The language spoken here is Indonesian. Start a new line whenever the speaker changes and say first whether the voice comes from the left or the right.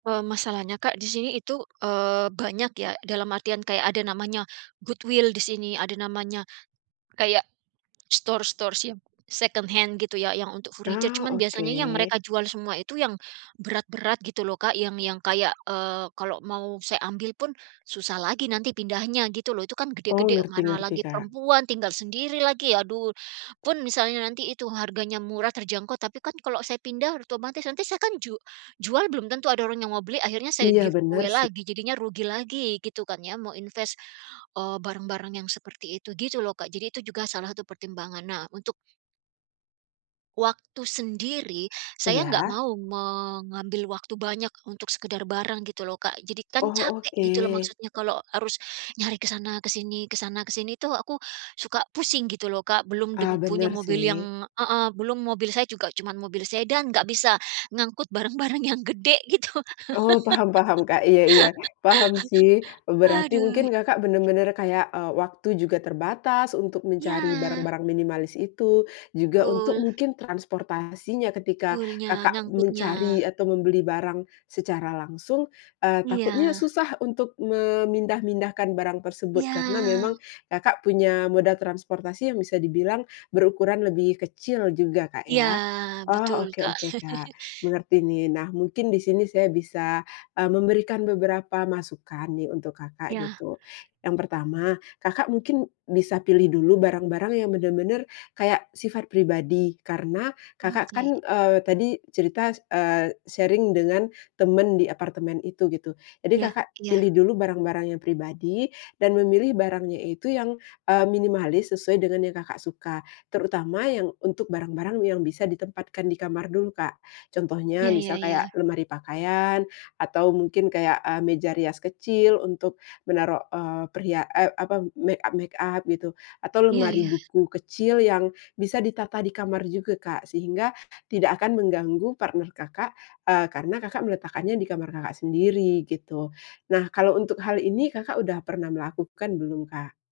right: Eee, masalahnya, Kak, di sini itu, eee, banyak ya. Dalam artian, kayak ada namanya goodwill di sini. Ada namanya, kayak store-store yang secondhand gitu ya, yang untuk furniture.
left: Oh,
right: Cuman biasanya yang
left: oke.
right: mereka jual semua itu yang berat-berat gitu loh, Kak. Yang yang kayak, eee, kalau mau saya ambil pun susah lagi nanti pindahnya gitu loh. Itu kan
left: Oh,
right: gede-gede,
left: ngerti
right: mana
left: ngerti,
right: lagi
left: Kak.
right: perempuan, tinggal sendiri lagi, aduh. Pun misalnya nanti itu harganya murah, terjangkau, tapi kan kalau saya pindah otomatis nanti saya kan ju jual belum tentu ada orang yang mau beli. Akhirnya saya
left: Iya, benar
right: giveaway
left: sih.
right: lagi, jadinya rugi lagi, gitu kan ya. Mau inves, eee, barang-barang yang seperti itu gitu loh, Kak. Jadi itu juga salah satu pertimbangan. Nah, untuk waktu sendiri, saya enggak
left: Ya.
right: mau mengambil waktu banyak untuk sekedar barang gitu loh, Kak. Jadi kan
left: Oh,
right: capek gitu loh,
left: oke.
right: maksudnya kalau harus nyari ke sana, ke sini ke sana, ke sini tuh aku suka pusing gitu loh, Kak. Belum deng
left: Ah,
right: punya
left: bener
right: mobil
left: sih.
right: yang heeh. Belum, mobil saya juga cuman mobil sedan, enggak bisa ngangkut barang-barang yang gede, gitu.
left: Oh, paham paham, Kak. Iya iya, paham sih. Berarti mungkin,
right: Aduh.
left: Kakak benar-benar kayak, eee, waktu juga terbatas untuk mencari
right: Iya.
left: barang-barang minimalis itu. Juga untuk
right: Betul.
left: mungkin transportasinya ketika,
right: Pull-nya,
left: Kakak mencari
right: ngangkutnya.
left: atau membeli barang secara langsung, eee, takutnya
right: Iya.
left: susah untuk memindah-mindahkan barang tersebut karena
right: Iya.
left: memang, Kakak punya moda transportasi yang bisa dibilang berukuran lebih kecil juga, Kak,
right: Iya,
left: ya.
right: betul
left: Oh,
right: Kak.
left: oke-oke, Kak, mengerti nih. Nah, mungkin di sini saya bisa, eee, memberikan beberapa masukan nih untuk Kakak,
right: Iya.
left: gitu. Yang pertama, Kakak mungkin bisa pilih dulu barang-barang yang bener-bener kayak sifat pribadi, karena, Kakak
right: Oke.
left: kan, eee, tadi cerita s eee, sharing dengan teman di apartemen itu, gitu. Jadi,
right: Iya
left: Kakak
right: iya.
left: pilih dulu barang-barang yang pribadi dan memilih barangnya itu yang, eee, minimalis sesuai dengan yang Kakak suka. Terutama yang untuk barang-barang yang bisa ditempatkan di kamar dulu, Kak. Contohnya,
right: Iya iya
left: misal kayak
right: iya.
left: lemari pakaian, atau mungkin kayak eee, meja rias kecil untuk menaruh, eee, perhia eee, apa, makeup-makeup gitu. Atau
right: Iya
left: lemari
right: iya.
left: buku kecil yang bisa ditata di kamar juga, Kak, sehingga tidak akan mengganggu partner Kakak, eee, karena, Kakak meletakkannya di kamar Kakak sendiri, gitu. Nah, kalau untuk hal ini, Kakak udah pernah melakukan belum, Kak?